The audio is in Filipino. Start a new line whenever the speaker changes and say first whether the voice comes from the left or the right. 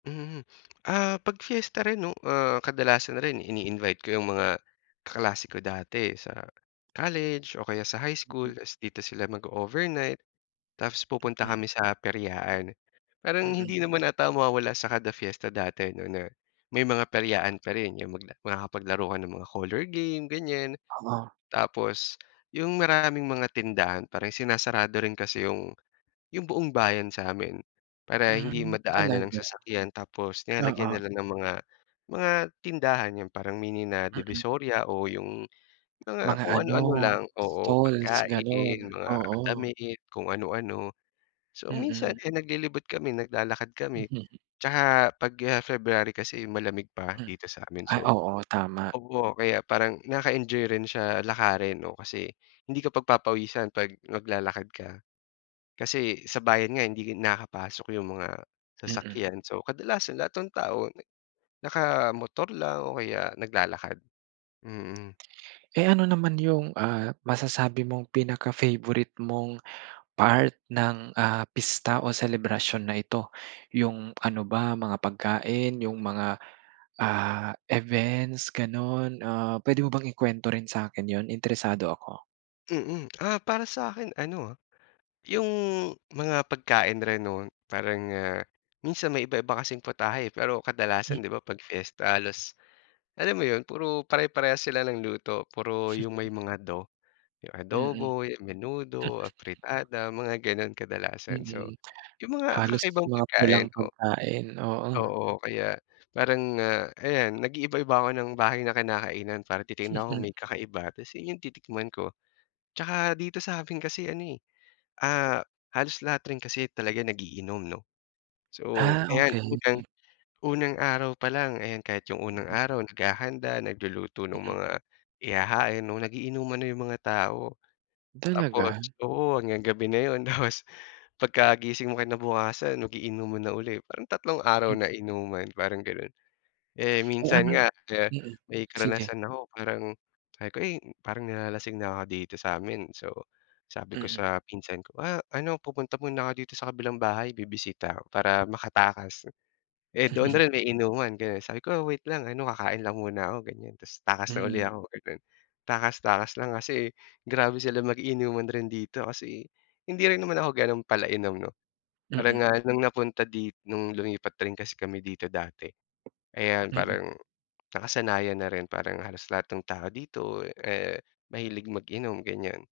left: Mhm. Ah, pag fiesta rin 'no, ah, kadalasan na rin ini-invite ko 'yung mga kaklase ko dati sa college o kaya sa high school tas dito sila mag-o-overnight, tapos pupunta
right: Mhm.
left: kami sa peryaan, parang
right: Mm.
left: hindi naman ata mawawala sa kada fiesta dati 'no, na may mga peryaan pa rin 'yung mag makakapaglaro ka ng mga coller game ganiyan.
right: Oo.
left: Tapos 'yung maraming mga tindahan parin sinasarado rin kasi 'yung 'yung buong bayan sa amin para hindi
right: Hmm,
left: madaanan ng
right: talaga?
left: sasakyan, tapos nilalagyan
right: Oo.
left: nila ng mga mga tindahan, 'yun parang mini na
right: Mm.
left: Divisoria o 'yung mga
right: Mga
left: kung
right: ano,
left: ano-ano lang, oo,
right: stalls gano'n,
left: pagkain, mga
right: oo.
left: damit kung ano-ano. So
right: Mm.
left: minsan eh, naglilibot kami naglalakad kami, tsaka pag ah, February kasi malamig pa
right: Hmm,
left: dito sa'min
right: ay
left: so
right: oo, tama.
left: oo, kaya parang nakaka-enjoy rin siya lakarin 'no, kasi hindi ka pagpapawisan 'pag naglalakad ka. Kasi sa bayan nga, hindi nakapasok 'yung mga
right: Mm.
left: sasakyan, so kadalasan lahat ng tao, nakamotor lang o kaya naglalakad, mm.
right: Eh, ano naman 'yung ah, masasabi mong pinaka-favorite mong part ng ah, pista o selebrasyon na ito, 'yung ano ba mga pagkain, 'yung mga ah, events, gano'n? Ah, puwede mo bang ikwento rin sa'kin 'yun? Interesado ako.
left: Mm. Ah, para sa'kin ano ah, 'yung mga pagkain rin 'no, parang ah minsan may iba-iba kasing putahe pero
right: M
left: kadalasan 'di ba, 'pag fiesta halos, alam mo 'yun, puro pare-parehas sila ng luto, puro 'yung may mga "do," 'yung
right: Mm.
left: adobo, menudo, afritada, mga gano'n kadalasan, so
right: Mm,
left: 'yung mga
right: halos
left: kakaibang
right: mga pulang
left: pagkain ko.
right: pagkain, oo.
left: Oo, kaya parang ah, ayan nag-iiba-iba ako ng bahay na kinakainan para titignan ko kung may kakaiba tas 'yun 'yung titikman ko. Tsaka dito sa; min kasi ano eh, ah, halos lahat rin kasi talaga nag-iinom 'no, so
right: Ah,
left: ayan bukod diyan,
right: okey.
left: unang araw pa lang ayan, kahit 'yung unang araw naghahanda, nagluluto ng
right: Mm.
left: mga ihahain 'no, nag-iinuman na 'yung mga tao, tapos
right: Talaga?
left: oo, hanggang gabi na 'yun. Tapos pagkagising mo kinabukasan, mag-iinuman na ulit, parang tatlong araw
right: M
left: na inuman, parang gano'n. Eh,
right: Oh,
left: minsan
right: ano
left: nga eh,
right: Mm,
left: may
right: sige.
left: karanasan ako parang sabi ko eh, "Parang nilalasing na ako dito sa'min." So sabi ko
right: Mm.
left: sa pinsan ko, "Ah, ano pupunta muna ako dito sa kabilang bahay bibisita," para makatakas, eh doon rin may inuman kaya sabi ko, "Wait lang ano, kakain lang muna ako," ganiyan, tas takas na uli
right: Mm.
left: ako gano'n, takas takas lang kasi grabe sila mag-inuman rin dito. Kasi hindi rin naman ako gano'n pala inom 'no, parang
right: Mm.
left: nga nung napunta dit nung lumipat rin kasi kami dito dati, ayan
right: Mm.
left: parang nakasanayan na rin, parang halos lahat ng tao dito eh, mahilig mag-inom, ganiyan.